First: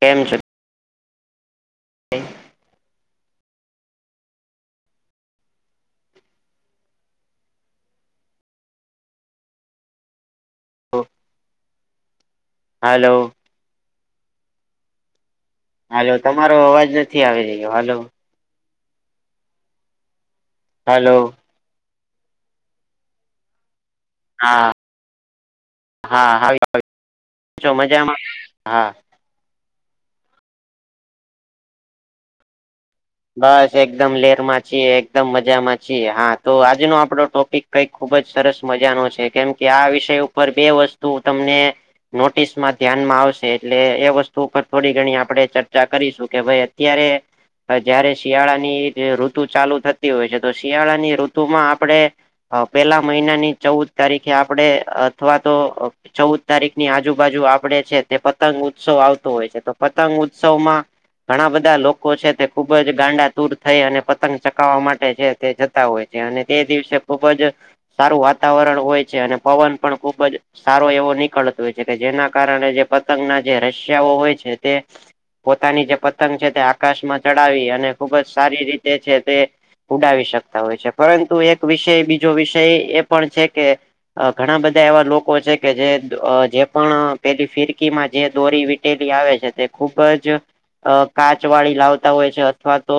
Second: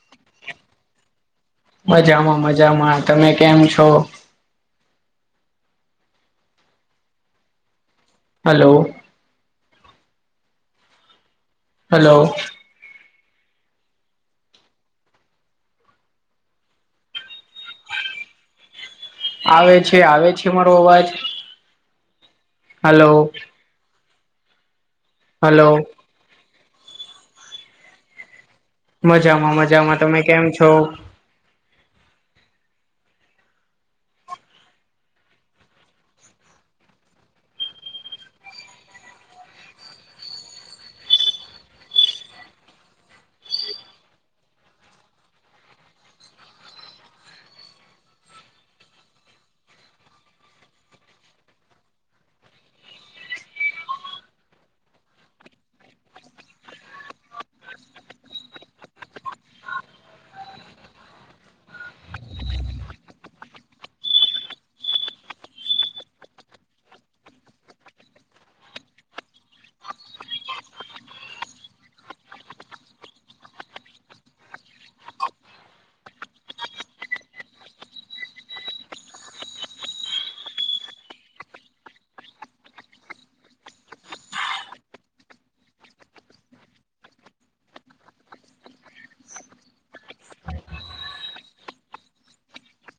કેમ છે? મજામાં મજામાં તમે કેમ છો? હલો [unintelligible] હલો હાલો હાલો તમારો અવાજ નથી આવી રહ્યો હાલો આવે છે આવે છે મારો અવાજ હાલો હલો હા હલો હા હ આવ મજામાં હા મજામાં મજામાં તમે કેમ છો બસ એકદમ લેરમાં છીએ એકદમ મજામાં છીએ હા તો આજનો આપડો ટોપિક કઈક ખુબ જ સરસ મજા નો છે કેમ કે આ વિષય ઉપર બે વસ્તુ તમને નોટિસમાં ધ્યાનમાં આવશે એટલે એ વસ્તુ ઉપર થોડી ઘણી આપણે ચર્ચા કરીશું કે ભાઈ અત્યારે જયારે શિયાળાની ઋતુ ચાલુ થતી હોય છે તો શિયાળાની ઋતુમાં આપણે પેલા મહિનાની ચૌદ તારીખે આપડે અથવા તો ચૌદ તારીખ ની આજુબાજુ આપડે છે તે પતંગ ઉત્સવ આવતો હોય છે તો પતંગ ઉત્સવમાં ઘણા બધા લોકો છે તે ખુબ જ ગાંડા તૂર થઈ અને પતંગ ચકાવવા માટે છે તે જતા હોય છે અને તે દિવસે ખુબ જ સારું વાતાવરણ હોય છે અને પવન પણ ખુબ જ સારો એવો નીકળતો હોય છે કે જેના કારણે જે પતંગના જે રશિયાઓ હોય છે તે પોતાની જે પતંગ છે તે આકાશમાં ચડાવી અને ખુબ જ સારી રીતે છે તે ઉડાવી શકતા હોય છે પરંતુ એક વિષય બીજો વિષય એ પણ છે કે ઘણા બધા એવા લોકો છે કે જે જે પણ પેલી ફિરકીમાં જે દોરી લી આવે છે તે ખૂબ જ કાચ વાળી લાવતા હોય છે અથવા તો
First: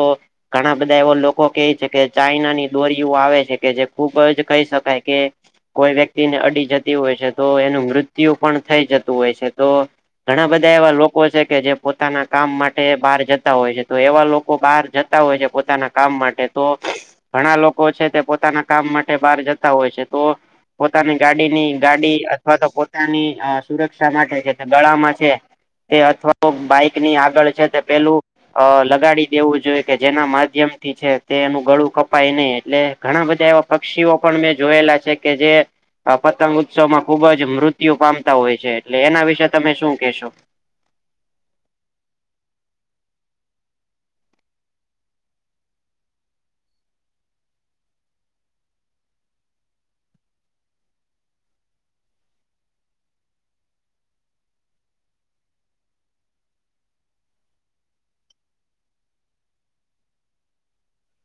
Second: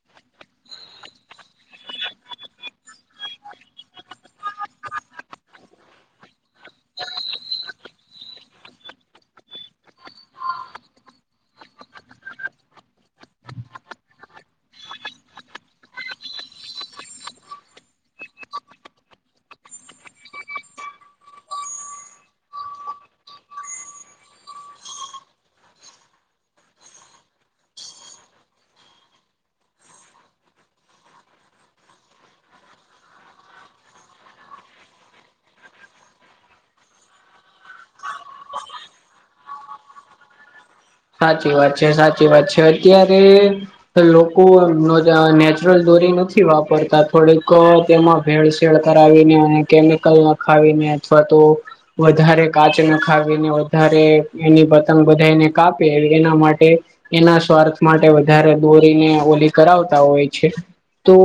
ઘણા બધા એવા લોકો કે છે કે ચાઈનાની દોરીઓ આવે છે કે જે ખુબ જ કહી શકાય કે કોઈ વ્યક્તિને અડી જતી હોય છે તો એનું મૃત્યુ પણ થઈ જતું હોય છે તો ઘણા બધા એવા લોકો છે કે જે પોતાના કામ માટે બહાર જતા હોય છે તો એવા લોકો બહાર જતા હોય છે પોતાના કામ માટે તો ઘણા લોકો છે તે પોતાના કામ માટે બહાર જતા હોય છે તો પોતાની ગાડીની ગાડી અથવા તો પોતાની સુરક્ષા માટે છે ગળામાં છે એ અથવા તો બાઈક ની આગળ છે તે પેલું અ લગાડી દેવું જોઈએ કે જેના માધ્યમ થી છે તે એનું ગળું કપાય નહી એટલે ઘણા બધા એવા પક્ષીઓ પણ મેં જોયેલા છે કે જે આ પતંગ ઉત્સવમાં ખુબ જ મૃત્યુ પામતા હોય છે એટલે એના વિશે તમે શું કેહેશો? સાચી વાત છે સાચી વાત છે અત્યારે લોકો નેચરલ દોરી નથી વાપરતા થોડીક તેમાં ભેળસેળ કરાવીને કેમિકલ નખાવીને અથવા તો વધારે કાચ નખાવીને વધારે એની પતંગ બધાયને કાપે એના માટે એના સ્વાર્થ માટે વધારે દોરીને ઓલી કરાવતા હોય છે. તો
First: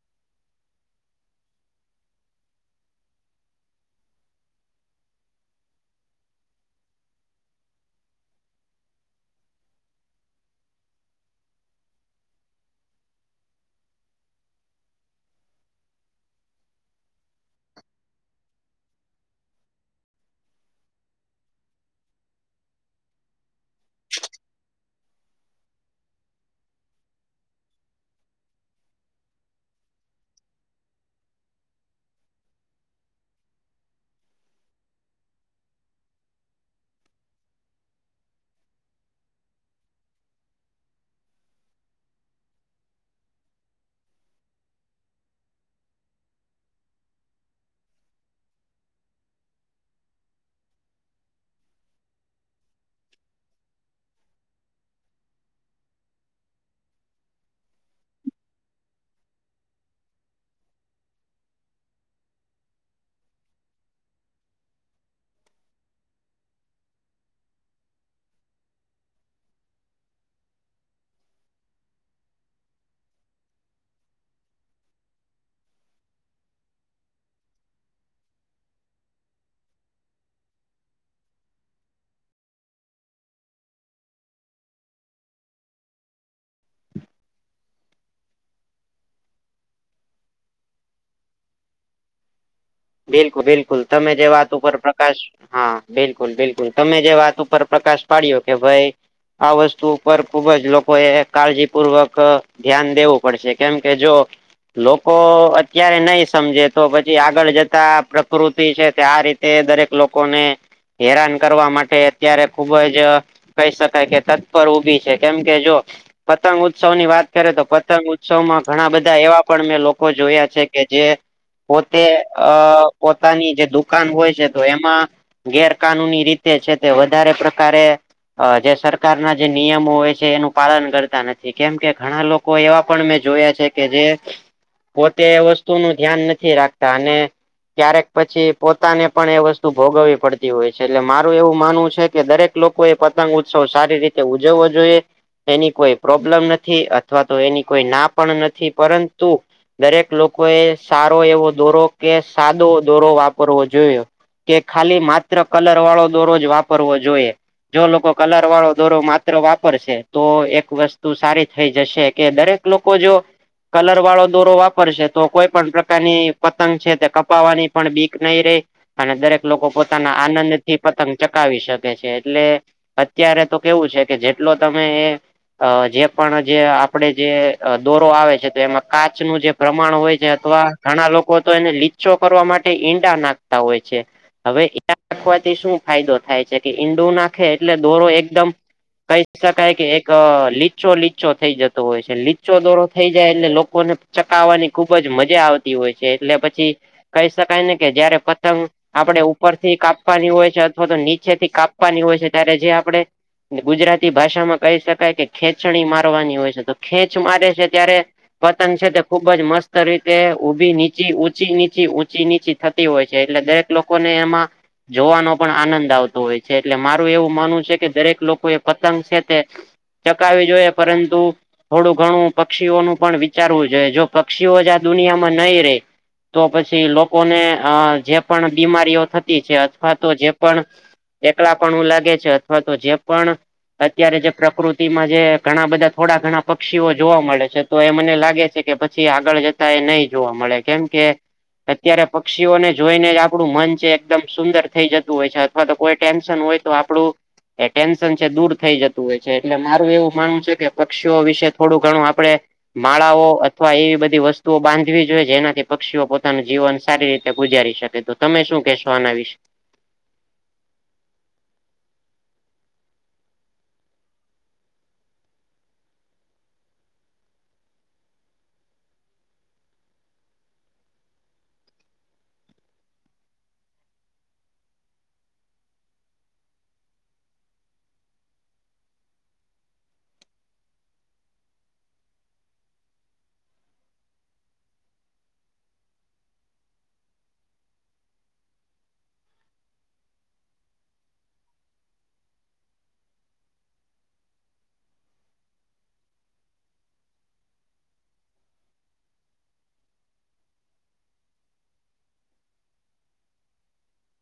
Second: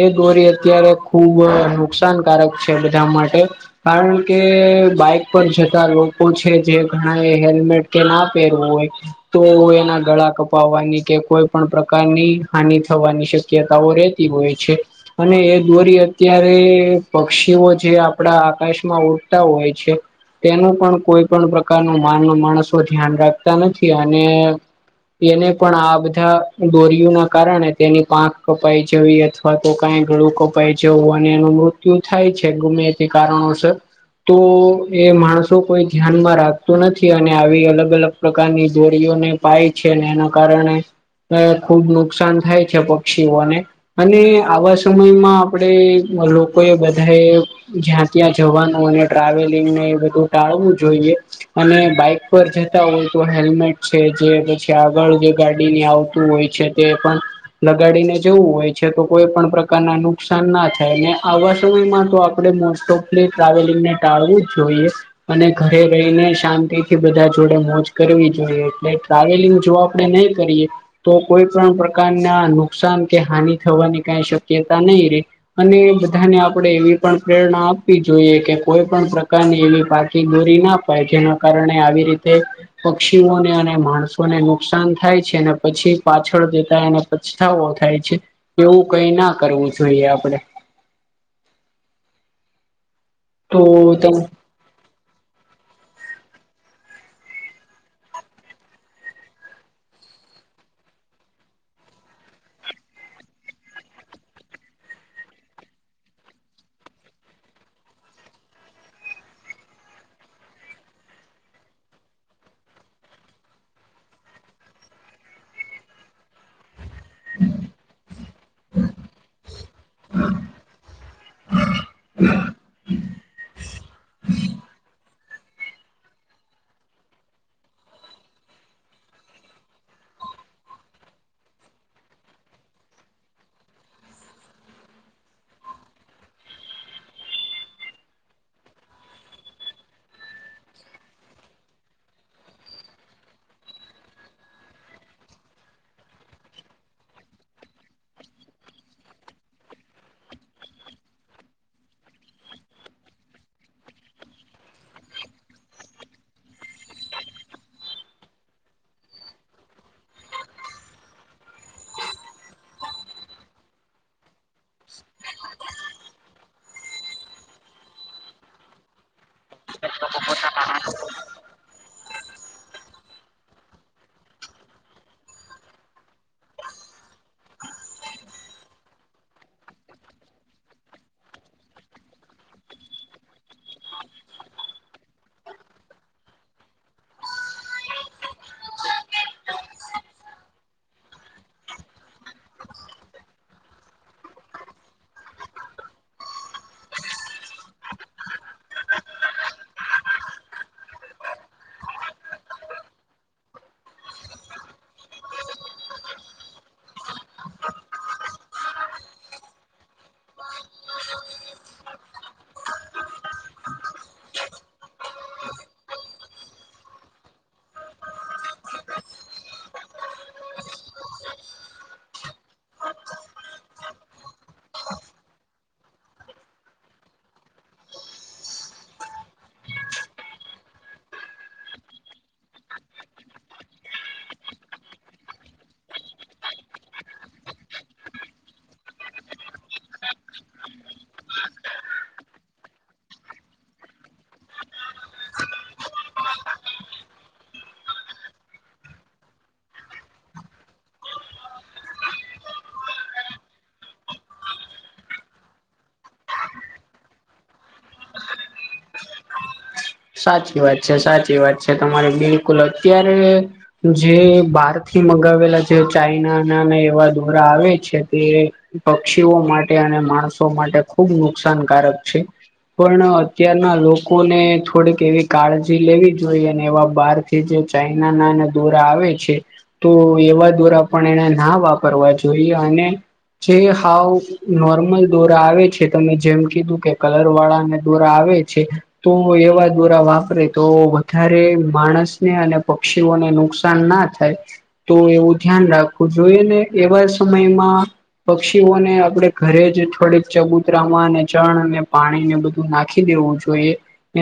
એ દોરી અત્યારે ખુબ નુકસાનકારક છે બધા માટે કારણ કે બાઈક પર જતા લોકો છે જે ઘણા એ હેલ્મેટ કે ના પે હો તો એના ગળા કપાવવાની કે કોઈ પણ પ્રકારની હાનિ થવાની શ શક્યતાઓ રેતી હોય છે. અને એ દોરી અત્યારે પક્ષીઓ જે આપડા આકાશમાં ઉડતા હોય છે. તેનું પણ કોઈ પણ પ્રકારનું માન માણસો ધ્યાન રાખતા નથી અને એને પણ આ બધા દોરયયો ના કારણે તેની પાંખ કપાઈ જવી હતી. અથવા તો કઈ ગડું કપાય જવું અને એનું મૃત્યુ થાય છે, ગમે તે તે કારણોસર તો એ માણસો કોઈ ધ્યાનમાં રાખત નથી અને આવી અલગ અલગ પ્રકારની જોડીઓને પાય છે ને, એના કારણે ખુબ નુકસાન થાય છે, પક્ષીઓને અને આવા સમયમાં આપણેે લોકો એ બધાએ જ્યાં ત્યાં જવાનુ, અને ટ્રાવેલિંગ ને એ બધું ટાળવું જોઈએ. અને બાઈક પર જતા હોય. તો હેલ્મેટ છે જે પછી આગળ જે ગાડીની આવતું હોય છે, તે પણ લગાડીને જવું હોય છે તો કોઈ પણ પ્રકારના નુકસાન ના થાય ને આવા સમયમાં તો આપણે મો ટોપલી ટ્રાવેલિંગ ને ટાળવું જ જોઈએ. અને ઘરે રહીને શાંતિ થી બધા જોડે મોજ કરવી જોઈએ એટલે ટ્રાવેલિંગ જો આપણે નહી કરીએ તો કોઈ પણ પ્રકારના નુકસાન કે હાનિ થવાની કઈ શક્યતા નહી રે અને બધાને આપણે એવી પણ પ્રેરણા આપવી જોઈએ કે કોઈ પણ પ્રકારની એવી પાકી દોરી ના જેના કારણે આવી રીતે પક્ષીઓને અને માણસોને નુકસાન થાય છે અને પછી પાછળ જેતા એને પછતાાવો થાય છે, એવુ કઈ ના કરવું જોઈએ આપડે બિલકુલ તો બિલકુલ ત તમે જે વાત ઉપર પ્રકાશ હા બિલકુલ બિલકુલ તમે જે વાત ઉપર પ્રકાશ પાડ્યો કે ભાઈ આ વસ્તુ ઉપર ખુબ જ લોકોએ કાળજીપૂર્વક ધ્યાન દેવું પડશે કેમકે જો લોકો અત્યારે નહી સમજે તો પછી આગળ જ પ્રકૃતિ છે, તે આ રીતે દરેક લોકોને હેરાન કરવા માટે અત્યારે ખુબ જ કહી શકાય કે તત્પર ઉઊભી છે કેમ કે જો પતંગ ઉત્સવ ની વાત કરે તો પતંગ ઉત્સવમાં ઘણા બધા એવા પણ મેં લોકો જોયા છે, કે જે પોતે અ પોતાની જે દુકાન હોય છે તો એમા ગેરકાનૂની રીતે છે, તે વધારે પ્રકારે અ જે સરકારના જે નિયમો હોય છે, એનું પાલન કરતા નથી કેમ કે ઘણા લોકો લોકો એવા પણ મેં જોયા છે કે જે પોતે વસ્તુ નું ધ્યાન નથી રાખતા અને ક્યારેક પછી પોતાને પણ એ વસ્તુ ભોગવવી પડતી હોય છે, એટલે મારુ એવું માનવું છે કે દરેક લોકો એ પતંગ ઉત્સવ સારી રીતે ઉજવવો જોઈએ એની કોઈ પ્રોબ્લેમ નથી, અથવા તો એની કોઈ ના પણ નથી પરંતુ દરેક લોકો એ સારો એવો દોરો કે સાદો દોરો વાપરવો જોઈયો. કે ખાલી માત્ર કલર વાળો દોરોજ વાપરવો જોઈએ. જો લોકો કલર વાળો દોરો માત્ર વાપરશે તો એક વસ્તુ સારી થઈ જશે કે દરેક લોકો જો કલર વાળો દોરો વાપરશે તો કોઈ પણ પ્રકારની પતંગ છે તે કપાવાની પણ બીક નહી રહી અને દરેક લોકો પોતાના આનંદ થી પતંગ ચકાવી શકે છે, એટલે અત્યારે તો કેવું છે, કે જેટલો તમે એ અ જે પણ જે આપડે જે દોરો આવે છે, તો એમાં કાચ નું જે પ્રમાણ હોય છે અથવા ઘણા લોકો તો એને લીચો કરવા માટે ઈંડા નાખતા હોય છે. હવે નાખવાથી શું ફાયદો થાય છે, કે ઈંડુ નાખે એટલે દોરો એકદમ કહી શકાય કે એક લીચો લીચો થઈ જતો હોય છે, લીચો દોરો થઈ જાય એટલે લોકોને ચકાાવવાની ખુબ જ મજા આવતી હોય છે એટલે પછી કહી શકાય ને કે જયારે પતંગ આપણે ઉપરથી કાપવાની હોય છે અથવા તો નીચે થી કાપવાની હોય છે ત્યારે જે આપણે ગુજરાતી ભાષામાં કહી શકાય કે ખેંચણી મારવાની હોય છે તો ખેંચ મારે છે ત્યારે પતંગ છે તે ખુબ જ મસ્ત રીતે ઉઊભી ની ચી ચી નીચી ઊંચી નીચી થતી હોય છે એટલે દરેક લોકો ને એમાં જોવાનો પણ આનંદ આવતો હોય છે એટલે મારું એવું માનવું છે કે દરેક લોકો એ પતંગ છે તે ચકાવી જોઈએ પરંતુ થોડું ઘણું પક્ષીઓનું પણ વિચારવું જોઈએ જો પક્ષીઓ જ આ દુનિયામાં નહી રે તો પછી લોકોને અ જે પણ બીમારીઓ થતી છે અથવા તો જે પણ એકલા પણું લાગે છે અથવા તો જે પણ અત્યારે જે પ્રકૃતિમાં જે ઘણા બધા થોડા ઘણા પક્ષીઓ જોવા મળે છે. તો એ મને લાગે છે કે પછી આગળ જતા એ નહી જોવા મળે કેમ કે અત્યારે પક્ષીઓને જોઈને જ આપણું મન છે એકદમ સુંદર થઈ જતું હોય છે અથવા તો કોઈ ટેન્શન હોય. તો આપણું એ ટેન્શન છે દૂર થઈ જતું હોય છે એટલે મારું એવું માનવું છે કે પક્ષીઓ વિશે થોડું ઘણું આપડણે માળાઓ અથવા એવી બધી વસ્તુઓ બાંધવી જોઈએ જેનાથી પક્ષીઓ પોતાનું જીવન સારી રીતે ગુજારી શકે તો તમે શું કેહેશો આના વિશે સાચી વાત છે સાચી વાત છે તમારે બિલકુલ અત્યારે જે બહાર થી મગાવેલા જે ચાઈના નાને એવા દોરા આવે છે તે પક્ષીઓ માટે અને માણસો માટે ખુબ નુકસાનકારક છે. પણ અત્યારના લોકોને થોડીક એવી કાળજી લેવી જોઈએ અને એવા બહાર થી જે ચાઈના ના એના દોરા આવે છે. તો એવા દ્વારા પણ એને ના વાપરવા જોઈએ અને જે હાવ નોર્મલ દોરા આવે છે તમે જેમ કીધું કે કલર વાળાને દોરા આવે છે. તો એવા દોરા વાપરે તો વધારે માણસને અને પક્ષીઓને નુકસાન ના થાય. તો એવું ધ્યાન રાખવું જોઈએ ને એવા સમયમાં પક્ષીઓને આપણેે ઘરે જ થોડીક ચબૂતરામાં અને ચણ અને પાણી ને બધું નાખી દેવું જોઈએ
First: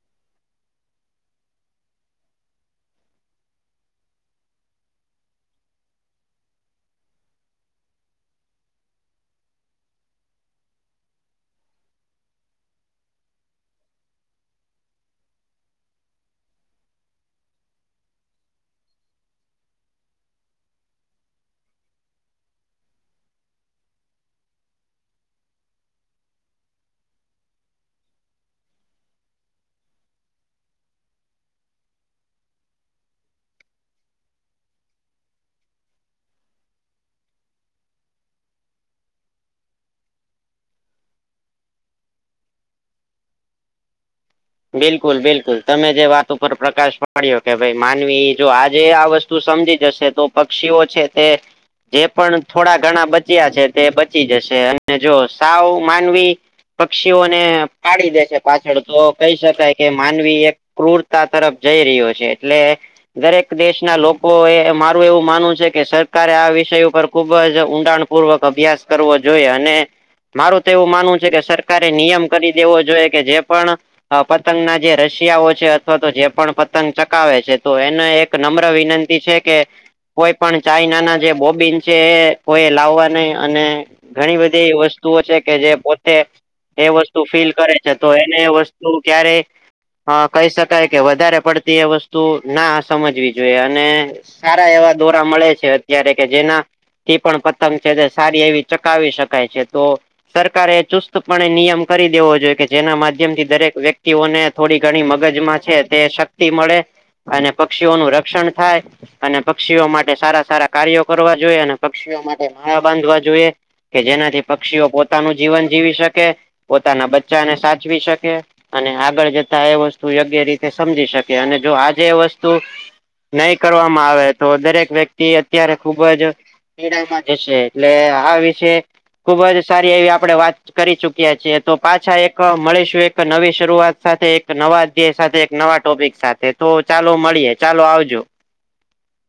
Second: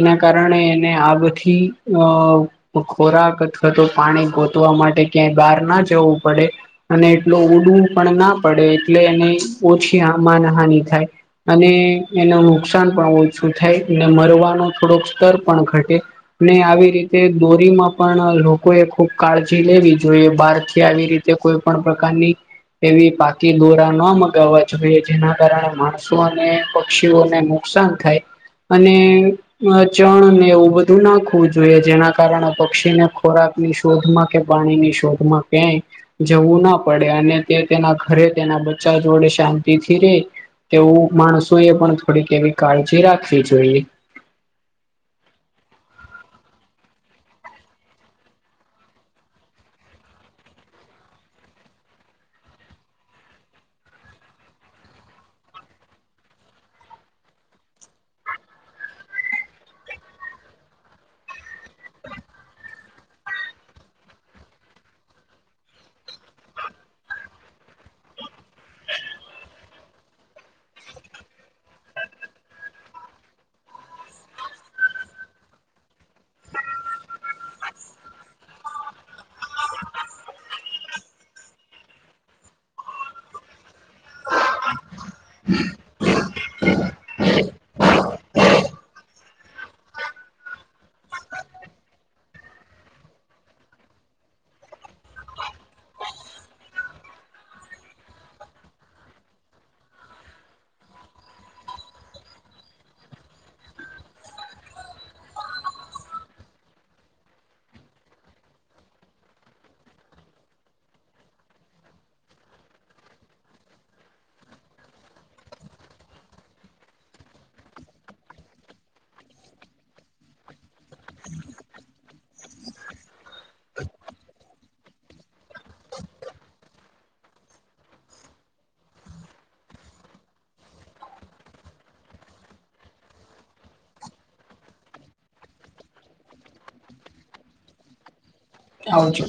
એના કારણે એને આ બી અ ખોરાક અથવા તો પાણી ગોતવા માટે ક્યાંય બહાર ના જવું પડે અને એટલો ઉડવું પણ ના પડે એટલે એને ઓછી માનહાનિ થાય. અને એનું નુકસાન પણ ઓછું થાય મરવાનો થોડોક સ્તર પણ ઘટે ને આવી રીતે દોરીમાં પણ લોકોએ ખુબ કાળજી લેવી જોઈએ બહાર થી આવી રીતે કોઈ પણ પ્રકારની એવી પાકી દોરા ન મગાવવા જોઈએ જેના કારણે માણસો અને પક્ષીઓને નુકસાન થાય અને ચણ ને એવું બધું નાખવું જોઈએ જેના કારણે પક્ષીને ખોરાક ની શોધમાં કે પાણીની શોધ તમામાં ક જવું ના પડે અને તે તેના ઘરે તેના બચ્ચા જોડે શાંતિથી રે તેવું માણસો એ પણ થોડીક એવી કાળજી રાખવી જોઈએ. બિલકુલ બિલકુલ તમે જે વાત ઉપર પ્રકાશ પાડ્યો કે ભાઈ માનવી જો આજે આ વસ્તુ તું સમજી જશે તો પક્ષીઓ છે તે જે પણ થોડા ઘણા બચ્યા છે તે બચી જશે અને જો સાવ માનવી પક્ષીઓને પાડી દે છે પાછળ તો કહી શકાય કે માનવી એક ક્રુૂરતા તરફ જઈ રહ્યો છે એટલે દરેક દેશના લોકો એ મારું એવું માનવું છે કે સરકારે આ વિષય ઉપર ખુબ જ ઊંડાણ પૂર્વક અભ્યાસ કરવો જોઈએ અને મારું તો એવું માનવું છે કે સરકારે નિયમ કરી દેવો જોઈએ કે જે પણ પતંગના જે રશિયાઓ છે અથવા તો જે પણ પતંગ ચકાવે છે તો એને એક નમ્ર વિનંતી છે કે કોઈ પણ ચાઈના ના જે બોબીન છે એ કોઈ લાવવા નહી અને ઘણી બધી એ વસ્તુઓ છે કે જે પોતે એ વસ્તુ ફીલ કરે છે તો એને વસ્ તુ ક્યારેય હ કહી શકાય કે વધારે પડતી એ વસ્તુ ના સમજવી જોઈએ અને સારા એવા દોરા મળે છે અત્યારે કે જેના થી પણ પતંગ છે તે સારી એવી ચકાવી શકાય છે તો સરકારે ચુસ્તપણે નિયમ કરી દેવો જોઈએ કે જેના માધ્યમ થી દરેક વ્યક્તિઓને થોડી ઘણી મગજમાં છે તે શક્તિ મળે અને પક્ષીઓ નું રક્ષણ થાય અને પક્ષીઓ માટે સારા સારા કાર્યો કરવા જોઈએ અને પક્ષીઓ માટે માળા બાંધવા જોઈએ કે જેનાથી પક્ષીઓ પોતાનું જીવન જીવી શકે પોતાના બચ્ચાને સાચવી શકે અને આગળ જતા એ વસ્તુ યોગ્ય રીતે સમજી શકે અને જો આજે એ વસ્તુ નહી કરવામાં આવે તો દરેક વ્યક્તિ અત્યારે ખુબ જ કેડામાં જશે એટલે આ વિશે ખુબ જ સારી એવી આપડે વાત કરી ચુકીયા છીએ તો પાછા એક મળીશું એક એક નવી શરૂઆત સાથે એક નવા અધ્યાય સાથે એક નવા ટોપિક સાથે તો ચાલો મળીએ ચાલો આવજો આવજો.